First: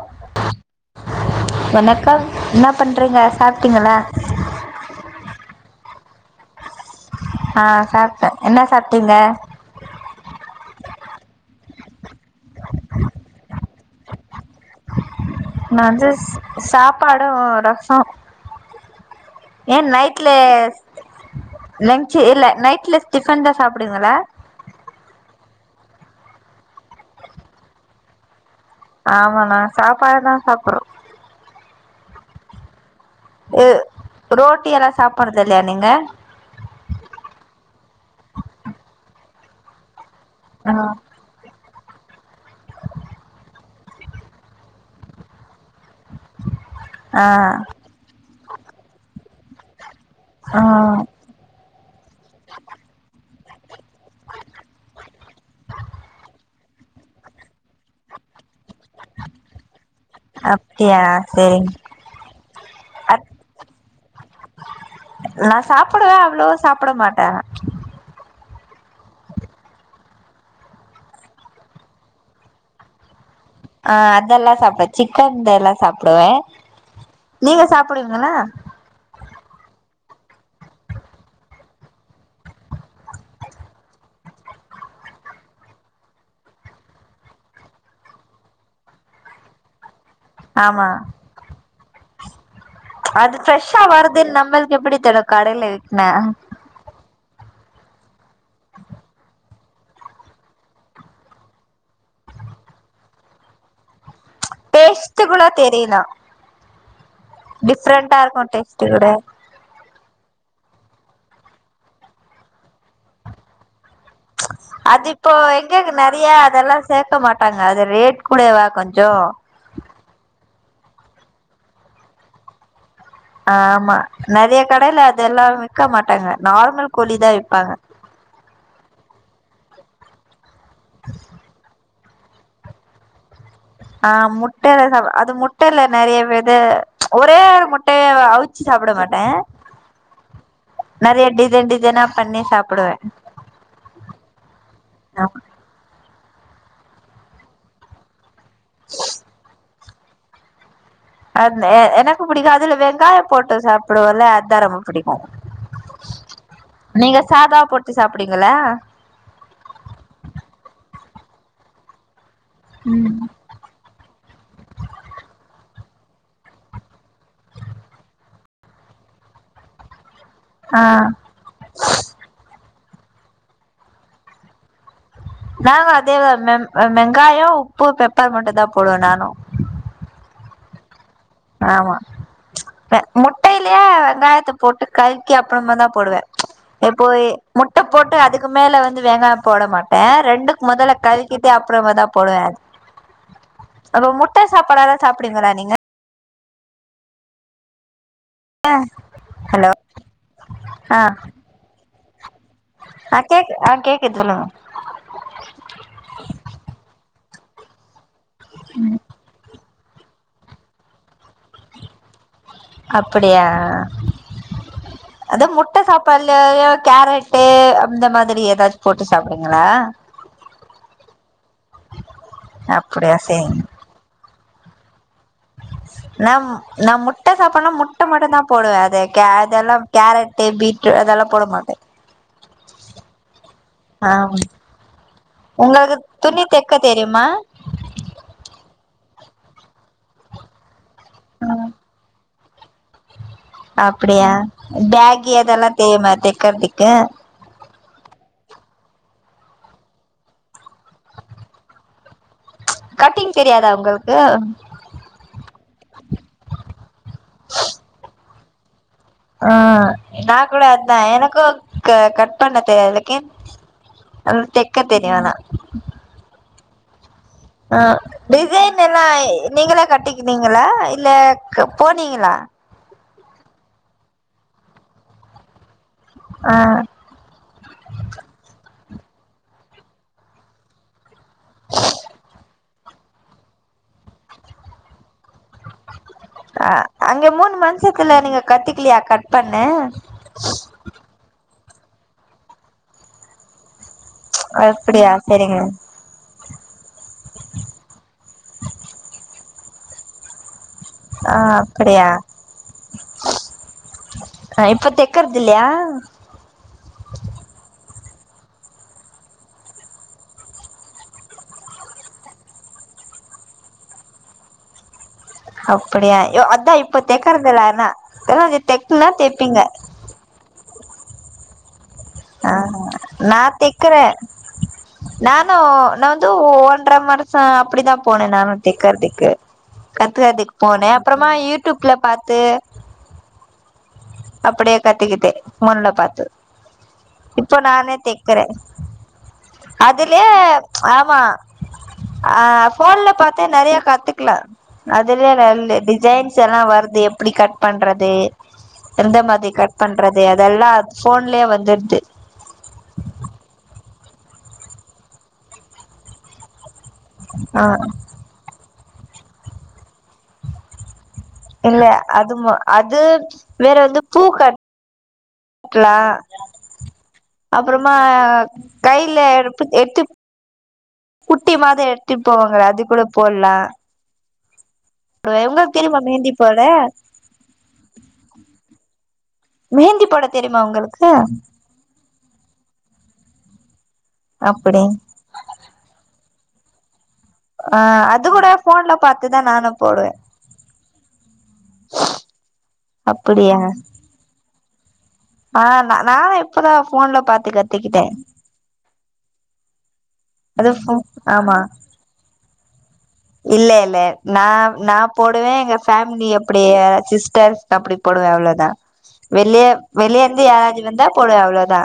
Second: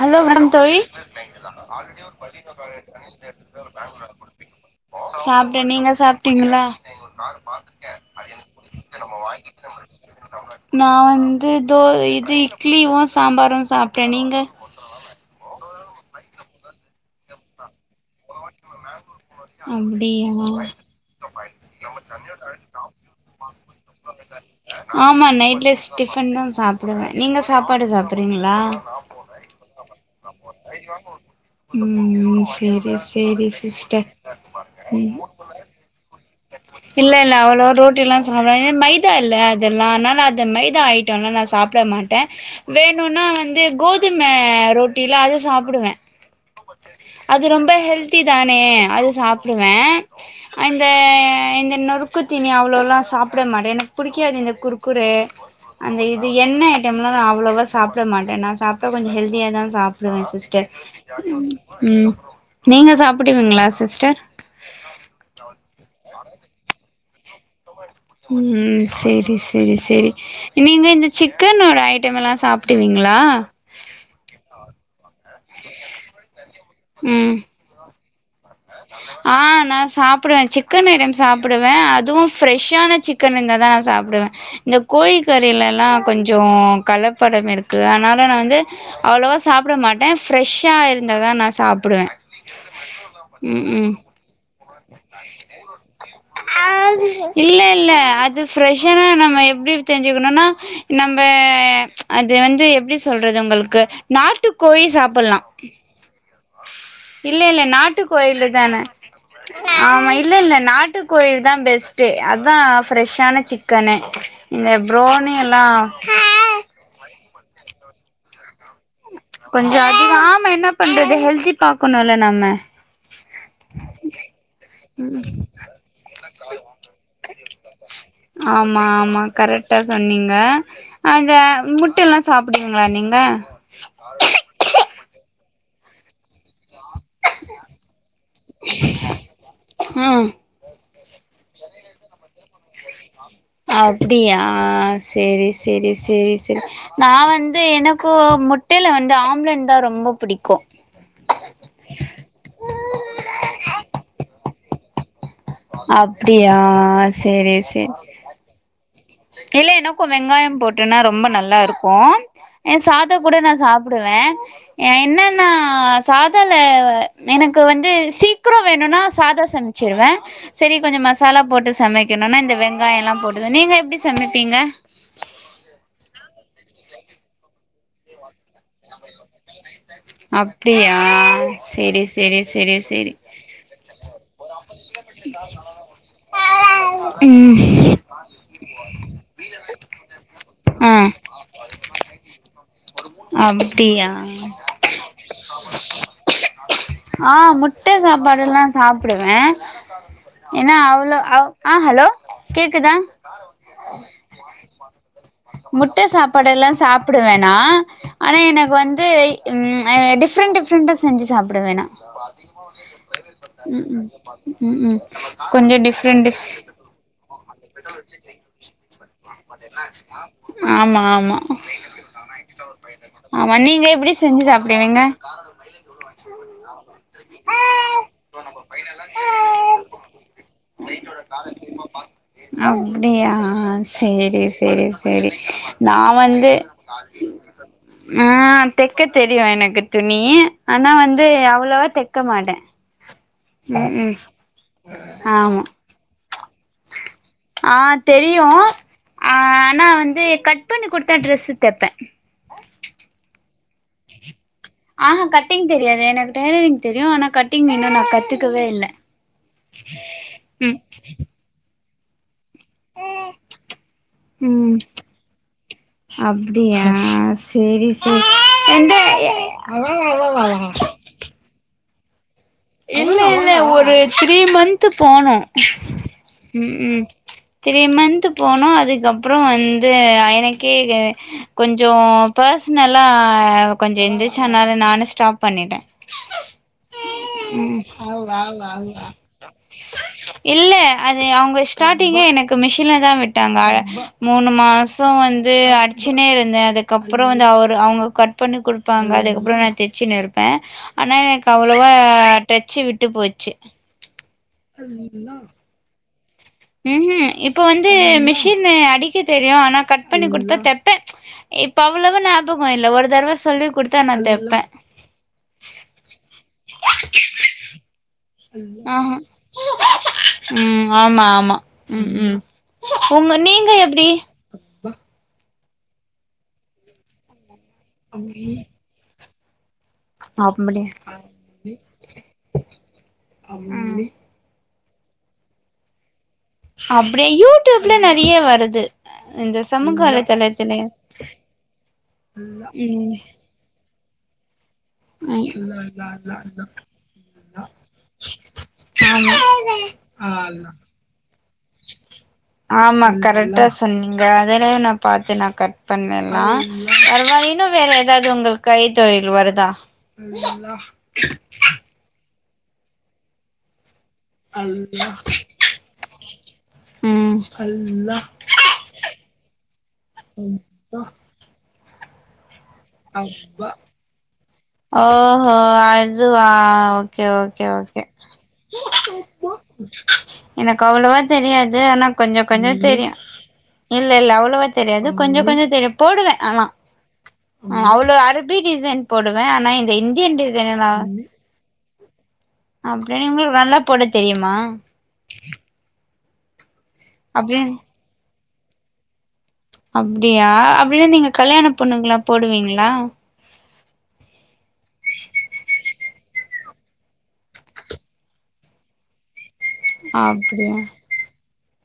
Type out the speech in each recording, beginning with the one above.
Hello வணகம் தோழி வணக்கம் என்ன பண்றீங்க சாப்பிட்டீங்களா சாப்ட்டே நீங்க சாப் ட்டிங்களா ஆ சாப்பிட்டேன் என்ன சாப்பிட்டீங்க நா வந் ந்து தோ இது இட்லியொ சாம்பாரு சாப் க்கா நீங்க பாடு ரசம் [inaudible] ஏன் நைட்ல அப்டியா லஞ்சு இல்ல நைட்ல டிஃபன் தான் சாப்பிடுவீங்களா ஆமா நைட்லெஸ் டிஃபன் தான் சாப்டுவேன் நீங்க சாப்பாடு சாப்பிட்றீங்கள ஆமா நா சாப் பானா சாப்பறோம் உம் செரிஸ் அ ரோட்டி எல்லாம் சாப்படுறது இல்லையா நீங்க இல்ல இல்ல அவ்ளவோ ரோட்டி எல்லாம் சாப்பிட ஏன்னா மைதா இல்ல அதெல்லாம் அதனால அது இந்த ஆ மைதா ஐட்டொல்லா நான் சாப் ப்பட மாட்டேன் வேணுன்னா வந்து கோதும ரொட்டியிலாம் அது சாப்புடுவேன் ஆ அது ரொம்ப ஹெல்தி தானே அது சாப் ப்டுவேன் ஆஹ் இந்த இந்த நொறுக்கு தீனி அவ்ளோல்லாம் சாப் ப்பட மாட்டேன் எனக்கு புடிக்காது இந்த குர்குரே அந்த இது எண்ண ஐட்டம்லாம் நான் அவ்ளோவா சாப்ட மாட்டேன் நான் சாப் ப்ப கொஞ்சம் ஹெல்தியா தான் சாப்பிடுவேன் சிஸ்டர் அப்படியா சரிங்க உம் நீங்க அத்- சாப்புடுவீங்களா சிஸ்டர் புடுவேன் அவ்ளோவா சாப்பா ப்பட மாட்டேன் ம் உம் செரி செரி செரி நீங்க இந்த சிக்கனோட ஐட்டம் எல்லாம் சாப்டுவீங்களா... ஆஹ் அதெல்லாம் சாப்டுவே... சிக்கன் எல்லாம் சாப்டுவே.. நீங்க சாப் அப்புடிங்களா ஆஹ் நா சாப்டுவ சிக்கன் ஐட்டம் சாப்டுவ அதுவும் ஃப்ரெஷ்ஷான சிக்கன் இருந்தாதா நா சாப்டுவ இந்த கோழிக்கறிலல்லாம் கொஞ்சோ கலப்படம் இருக்கு அதனால நானு வந்து அவ்வளவா சாப்ட மாட்ட பிரெஷ் ஆஹ் ஆமா இருந்த தா நா சாப் சாப்படுவே அது ஃப்ரெஷ்ஷா வருது நம்மளு எப்படி தரும் கடையில இருகேண இல்ல இல்ல அது ப்ரெஷ்ஷாவே நம்ம எப்படி தெரிஞ்சுக்கணும்னா நம்ம அது வந்து எப்படி சொல்றது உங்களுக்கு நாட்டு கோழி டேஸ்ட் கூட சாப்பலாம் தெரியலா இல்ல இல்ல நாட்டு டிஃப்ரெண்டா கோழியில இருக்கு தானே டேஸ்ட் கூட ஆமா இல்ல இல்ல நாட்டு கோழியில தா பெஸ்ட்டே அதா பிரெஷ்ஷானா சிக்கனு இந்த அது இப்போ ப்ரோனி எல்லா எங்கங்க நெறைய அதெல்லாம் சேக்க மாட்டாங்க அது ரேட் குடயவா கொஞ் கொஞ்சோ அதிகோ ஆமா என்னப் பண்றது ஹெல்தி பாக்கணுல நாம ஆமா நெறய கடைல அதல்லா விக்க மாட்டாங்க நார்மல் கோழி தா விப்பாங்க ஆமா ஆமா கரெக்டா சொன்னீங்க அந்த முட் ட்டல்லா சாப்டுவீங்களா நீங்க ஆஹ் முட்டய்ல்ல சாப்வே அது முட் ட்டயில நெறைய வெத ஒரே முட்டைய அவிச்சு சாப்ட மாட்டே ம் நெறைய டிசைன் டிசைனா பண்ணி சாப் ப்டுவ அப்டியா ஆமா சரி சரி ச சரி சரி நா வந்து எனக்கூ முட்டைல வந்து ஆம்லன் தா ரொம்ப பிடிக்கு அதுனே எனக்கு புடிக்கு அதுல வெங்காயொ போட்டு சாப்டுவோல்ல அதா ரொம்ப க்கு அப்டியா நீங்க சேரி சாதா போட்டு சேரி சாப்டுவிங்களா இல்ல எனக்கு வெங்காயம் போட்டுன்னா ரொம்ப நல்லா இருக்கு ஏன் சாத கூட நா சாப்டுவே எ என்னன்னா சாதோல எனக்கு வந்து சீக்ரோ வேணுனா சாதா சமைச்சீடுவே சரி ஆ கொஞ்சோ மசாலா போட்டு சமைக்கணுனா இந்த வெங் ங்கயல்லா போடுவ நீங்க எப்டி சமப்பீங்க நாங்க அதேதா மேம் வெங்காயொ உப்பு பெப்பர் மட்டுந்தா போடுவ நானு அப்டியா ஆமா செரி செரி செரி ப செரி முட்டைலயா வெங்காயத்த போட்டு கல்கி அப்ரோமா தா போடுவ எப்போய் முட்ட ம் போட்டு அதுக்கு மேல வந்து வெங்காயொ போட மாட்ட ரெண்டுக் ஆ மொதல்ல கல்கிட்டு அப்புறமா தா போடுவ அது அப்டியா அவ் முட்ட சாப்படாத சாப்டுவிங்களா நீங்க ஆ முட்ட சாப் படுல்லா சாப்புடுவ ஹலோ ஏன்னா ஆ அவ்ளோ அவ் ஆ ஹலோ கேக்குதா ஆ கேக்கு ஆ கேக்குது சொல்லுங்க முட்ட சாப்பாடுல்லா சாப்புடுவன் நா ஆனா எனக்கு வந்து இம் அ டிஃப்ரெண்ட் டிஃப்ரெண்டா செஞ்சி அப்படியா ம் ம் ம் ம் அத கொஞ்சோ முட்ட டிஃப்ரெண்ட் டிஃப் சாப்பாடுலேயோ கேரட் அந்த மாதிரி எதாச் போட்டு சாப்டுவிங்களா ஆமா ஆமா அப்படியா ஆமா சேரிங்க நீங்க எப்டி சர் செஞ்சு சாப்டுவீங்க நா நா முட்ட சாப்பன்னா முட்ட மட்டுந்தா போடுவே அது கே அதெல்லா கேரட்டு பீட்ரு அதெல்லா போட மாட்டே அப்டியா ஆ சேரி சேரி உங்களுக்கு நா துணி வந்து தெக்க தெரியுமா ம் தெக் க்க தெரியு எனக்கு துணி ஆனா வந்து ம் அவ்ளாவா தைக்க மாட்ட அப்டியா பேக்கு ஆமா அதெல்லா தெய்யுமா தைக் கிறதுக்கு ஆ தெரியு ஆனா வந்து கட் பண்ணி குடுத்த ட்ரெஸ்சு தைப்ப கட்டிங் தெரியாதா உங்களுக்கு ஆஹா கட்டிங் தெரியாது எனக்கு டெய்லரிங் தெரியு ஆனா கட்டிங் இன்னு நா கத்து க்வே இல்ல ஆ நா கூட ம் அதுதா எனக்கு க கட் இப்ப அந்தட்டு லக்கேன் அந் ம் தெக்க தெரியு ஆனா ஆ ஆ டிசைன் எல்லா எ நீங்களே கட்டிக்கினிங்களா இல்ல கம் போனீங்ளா இல்ல இல்ல ஒரு த்ரீ மந்த் போனோ ஆ ம் ம் த்ரீ மன்த் போனோ அதுக் அதுக்கப்றோ வந்து அ எனக்கே க கொஞ்சோ பர்ஷ்னலா ஆ கொஞ்சே இருந்திரிச்சா அதனால நானு ஸ்டாப் பண்ணிட்டே அ அங் இங்க மூணு மந்துகுள்ள நீங்க கத்திகில்லயா கட் பண்ண ஸ்டார்டிங்க எனக்கு மிஷின்ல தா விட்டாங்க ஆ மூணு மாசசோ அப்படியா வந்து சரிங்க அடிச்சுனே இரு வந்து அதுக்கப்றோ வந்து அவரு அவங்க கட் பண்ணி குடுப்பாங்க அதுக்கப்றோ நா தச்சினு இருப்பே ஆனா ஆ எனக்கு அவ்ளோ வ அப்படியா டச்சு விட்டு போச்சு இப்ப தைக்கறது இல்லையா ம்ஹூம் இப்ப வந் ந்து மிஷின் அடிக்க தெரியு ஆனா கட் பண்ணி குடுத்தா தப்பே இப்ப அவ்ளோவா ஞாபகம் இல்ல ஒரு தடவ சொல்லி குடுத்தா நா தப்பேன் அப்டியா யோ அதா இப்பத் தைக்கறதுல்ல ஆனா ஏனா தைக்கு னா ஆஹா தைப்பிங்க ம் ஆமா ஆமா ம் ம் ஆ உங்க நா நீங்க எப்டி னோ நா வந்து ஓன்டற வருச அப்டித்தா போனே நானு தெக்கறதுக்கு கத்துக்கத்துக்கு அப்படியா போனேன் அப்புறமா யூடியூப்ல பாத்து அப்படியே கத்துக்கிட்டே போன்ல பார்த்து அப்படியே யூடியூப்ல நிறைய வருது இந்த சமூக அதுலயே வலைதளங்களில ஆமா ம் ல அதுலயே ம் நல்ல டிசைன்ஸ் எல்லாம் வருது எப்படி கட் பண்றது எந்த ஆமா மாதிரி கட் பண்றது அதெல்லாம் ஃபோன் ல்லயே வர் ஆமா கரெக்டா சொன்னிங்க அதலய நான் பார்த்து நான் கட் பண்ணலாம் அர மாரி ஆ ன்னும் வேற ஏதாவது உங்களுக்கு கை தொழில் வருதா இல்ல அதுமா அது வேறந்து பூ கட்டட்டலாம் ம் அப்புறமா கைல எத்து குட்டி மாதம் எ த்தி போவங்களாது து கூட போட்லாம் ஓஹோ மெஹந்தி அதுவா போட ஓகே ஓகே ஓகே மெஹந்தி போட தெரியுமா எனக்கு உங்களுக்கு அவ்வளவா தெரியாது ஆனா கொஞ்சம் கொஞ்சம் தெரியும் இல்ல இல்ல அவ்ளவா அப்டி தெரியாது கொஞ்சம் கொஞ்சம் தெரியும் போடுவேன் ஆனா ஆ அது கூட போன்ல பாத்து. ன் ஆனா இந்தியன் டிசைன் ந வ அப்படின்னு உங்களுக்கு அப்டியா நல்லா போட தெரியுமா? ஆ ந நான் இப்பதான் போன்ல பாத்துக்கத்துக்கிட்ட அப்படியா அது ஃபோ அப்படிலாம் நீங்க ஆமா கல்யாண பொண்ணுங்கல்லாம் போடுவீங்க லா இல்ல இல்ல நான் நான் போடுவேன் எங்க ஃபேமிலி அப்படியே சிஸ்டர் அப்படி போடுவேன் அவ்வளோதா. வெளிய வெளியேந்துயாராச்சும் வந்த போடுவ அவ்வளோ த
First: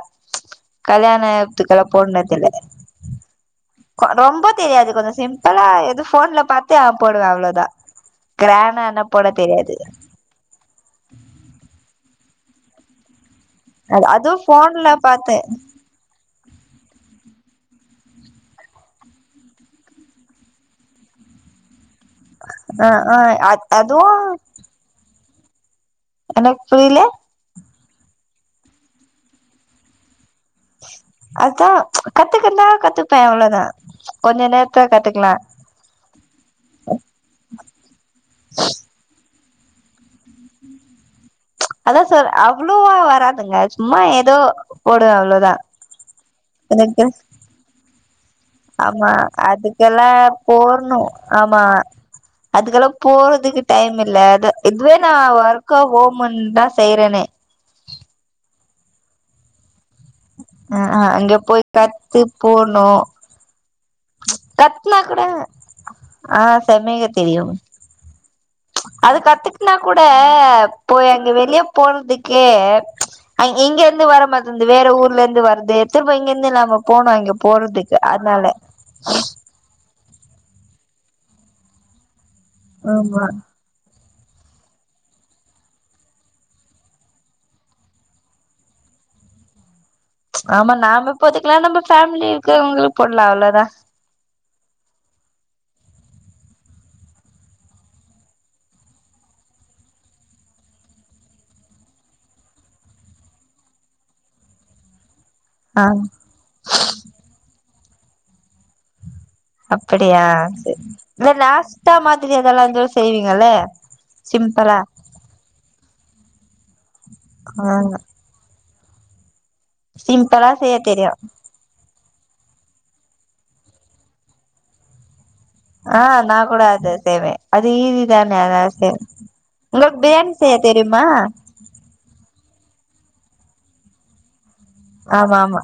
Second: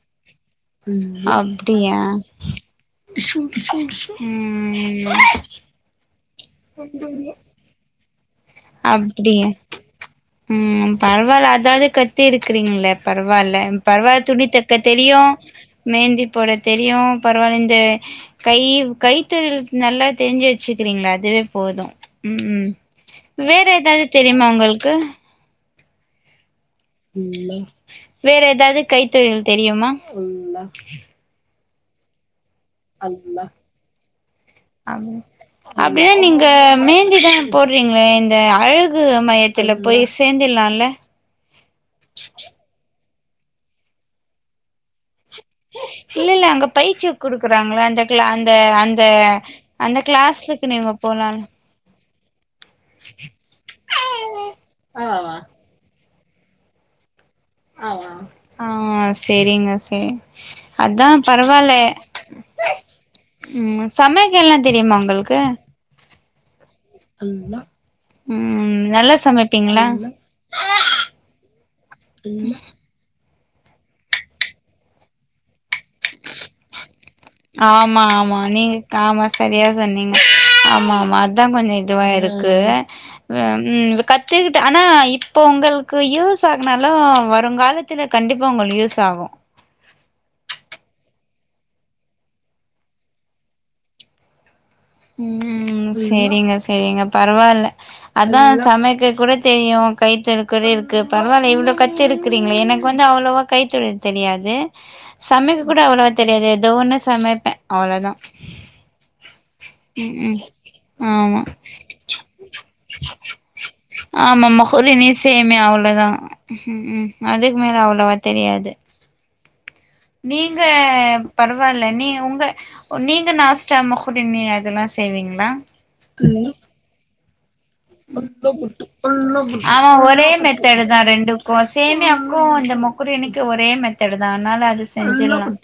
அப்படியா போட்னதில்ல ரொம்ப தெரியாது கொஞ்சம் சிம்பளா எது போன்ல பத்தே ஆ போடுவேன் அவ்வளோதான். அப்படிய உம் பரவாயில்ல அதாவது கத்து த்தி இருக்கிறீங்களே பரவ பரவாயில்ல அது பரவாயில்ல அதுவு துணி தக்க ஃபோன்ல தெரியும் பாத்து மேந்தி போட தெரியும் பரவாயில்ல இந்த கை கைத்தொழில் நல்லா தெரிஞ்சு வெச்சுக்கிறீங்களா அதுவே போதும். உம் உம் ஆ ஆ அ வேற ஏதாவது அதுவு தெரியுமா உங்களுக்கு ஹலோ இல்ல வேற ஏதாவது கைத்தொழில் தெரியுமா உள்லா கட் [unintelligible] கொஞ்ச நேரத்துல கத்துக்கலா அப்படின்னா நீங்க மேந்திதான் போடுறீங்களே இந்த அழகு மையத் ல போய் சேர்ந்தர்லாம்ல. பாக்க சும்மா ஏதோ போடுவ அவ்வளோ இல்ல இல்ல அங்க பயிற்சி குடுக்குறாங்கள அந்த அ ஆமா அதுக்கெல்லாம் நீங்க போகணும் போலால ஆமா அதுக்கெல்லாம் போறதுக்கு டைம் இல்ல இதுவே ஆமா நான் ஒர்க்கா ஹொம் முன் தான் செறனே ஆமா ஆஹ் செரிங்க ஸ் அஹ்ஹ அங்க போய் கத்து போணு உம் சமையகல்லா தெரியுமா உங்களுக்கு ஆஹ் செமக தெரியு அல்லா ம் நல்லா அது கத்துக்குனா சமைப்பீங்களா கூட நல்லா இப்பே எங்க வெளியே போறதுக்கே அ இங்க இருந்து வர மாத இருந்து வேற ஊர்ல இருந்து வருது திரும்ப இங்க இருந்து நாம போனோ இங்க போறதுக்கு ஆமா ஆமா அதனால நீங்க ஆமா சரியா சொன்னீங்க ஆமா ஆமா அதா கொஞ்ச இதுவா இருக் கு ஆமா உம் த்துக்குட்டு ஆனா இப்பே உங்களுக்கு யூஸ் ஆகுனாலு வருங்காலத்துல கண்டிப்பா உங்களுக்கு யூஸ் ஆகு ஆமா நாம போத்துக்கலா நம்ம பேஃமலி இருக்கிறவங்களுக்கு போடலாள உம் செரிங்க செரிங்க பரவால்ல அதா சமைக்க கூட தெரியு கைத்தழு கூட இருக்கு பரவாயில்ல இவ்வளவு கத்து இருக்குறீங்களே எனக்கு வந்து அவ்வளவ் கைத்தொழில் தெரியாது சமைக்க கூட ஆ அவ்வளவோ தெரியாது ஏதோ ஒண்ணு சமைப்பே அவ்ளோதா ம் அப்படியா ம் சரி ஆமா லாஸ்ட்டா மாதிரி அதெல்லா ஏதோ செய்வீங்கில்ல சிம்பிளா அ உம் ம் அதுக்கு ஆ மேல அவ்ளவா தெரியாது சிம்பிளா நீங்க செய்ய தெரியு பரவால்ல நீ உங்க நீங்க நாஸ் டைம் ஓப்பன் நீ அதெல்லா செய்வீங்கள ஆ நா கூட அதே சேய்வ ஆமா உங்களுக்கு ஒரே பிரியாணி செய்ய மெத்தட தா தெரியுமா ரெண்டுக்கு சேமியாக்கு இந்த எனக்கு ஒரே மெத்தடுதா ஆனால ஆமா செஞ்சில்லா ஆமா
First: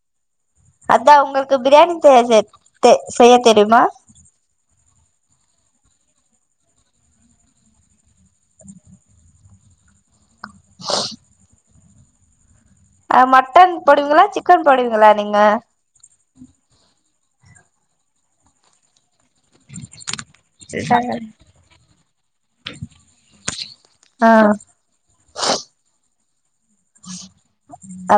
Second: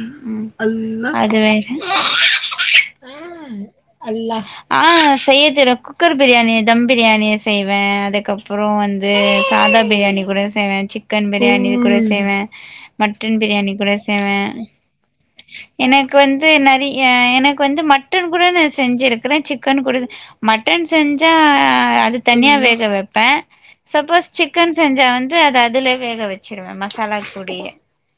ம் உம் அல்லா அதா அது உங்களுக்கு வந்து பிரியாணி செய்ய செ தெ செய்ய தெரியுமா அல்லா ஆ செய்ய தெறியு குக்கர் பிரியாணி தம் பிரியாணிய செய்வே அது அதுக்கப்புறோ வந்து சாதா பிரியாணி கூட செய்வே செய்வ சிக்கன் பியாணி இதுகூட செய்வே ஆ பிரியாணி மட்டன் கூட போடுவிங்களா செய்வே சிக்கன் போடுவீங்களா நீங்க எனக்கு வந்து நெறய ஏ எனக்கு வந்து மட்டன் கூட நா செஞ்சிரு கற சிக்கன் கூட செ மட்டன் செஞ்ச அது தனியா வேக வெப்ப சப்போஸ் ஆ சிக்கன் செஞ்சா வந்து அது அதுல வேக வச் வச்சுருவே மசாலா கூடயே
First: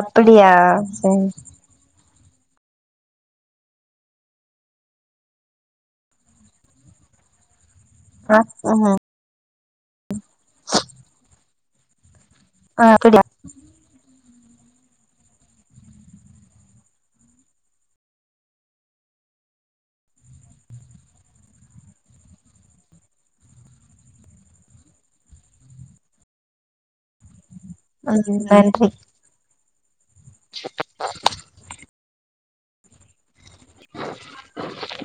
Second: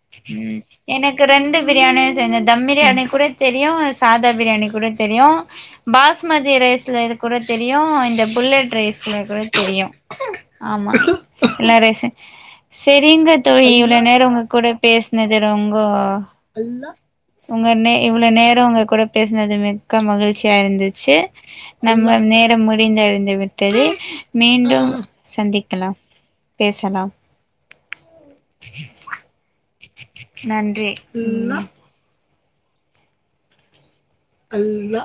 அப்படியா ம் சரி எனக் ரெண்டு பிரியாணி இந்த தம் பிரியாணி கூட தெரியு சாதா பிரியாணி கூட தெரியு பாஸ்மதி ரைஸ்ல கூட தெரி தெரியு இந்த ஆ புல்லட் ம் ரைஸ்ல கூட தெரியு ஆமா எல்ல ரேசன் ஆ அப்படியா சரிங்க தோழி இவ்ள நேரோ உங்க கூட பேசினது ரோங்கோ உங்க நே இவ்ளவ் நேர உங்க கூட பேசினது மிக்க மகிழ்ச்சியா ருந்துச்சு நம்ம நேரம் முடிந்த றிந்து விட்டது மீண்டும் சந்திக்கலாம் பேசலாம் அது நன்றி நன்றி ம் அல்லா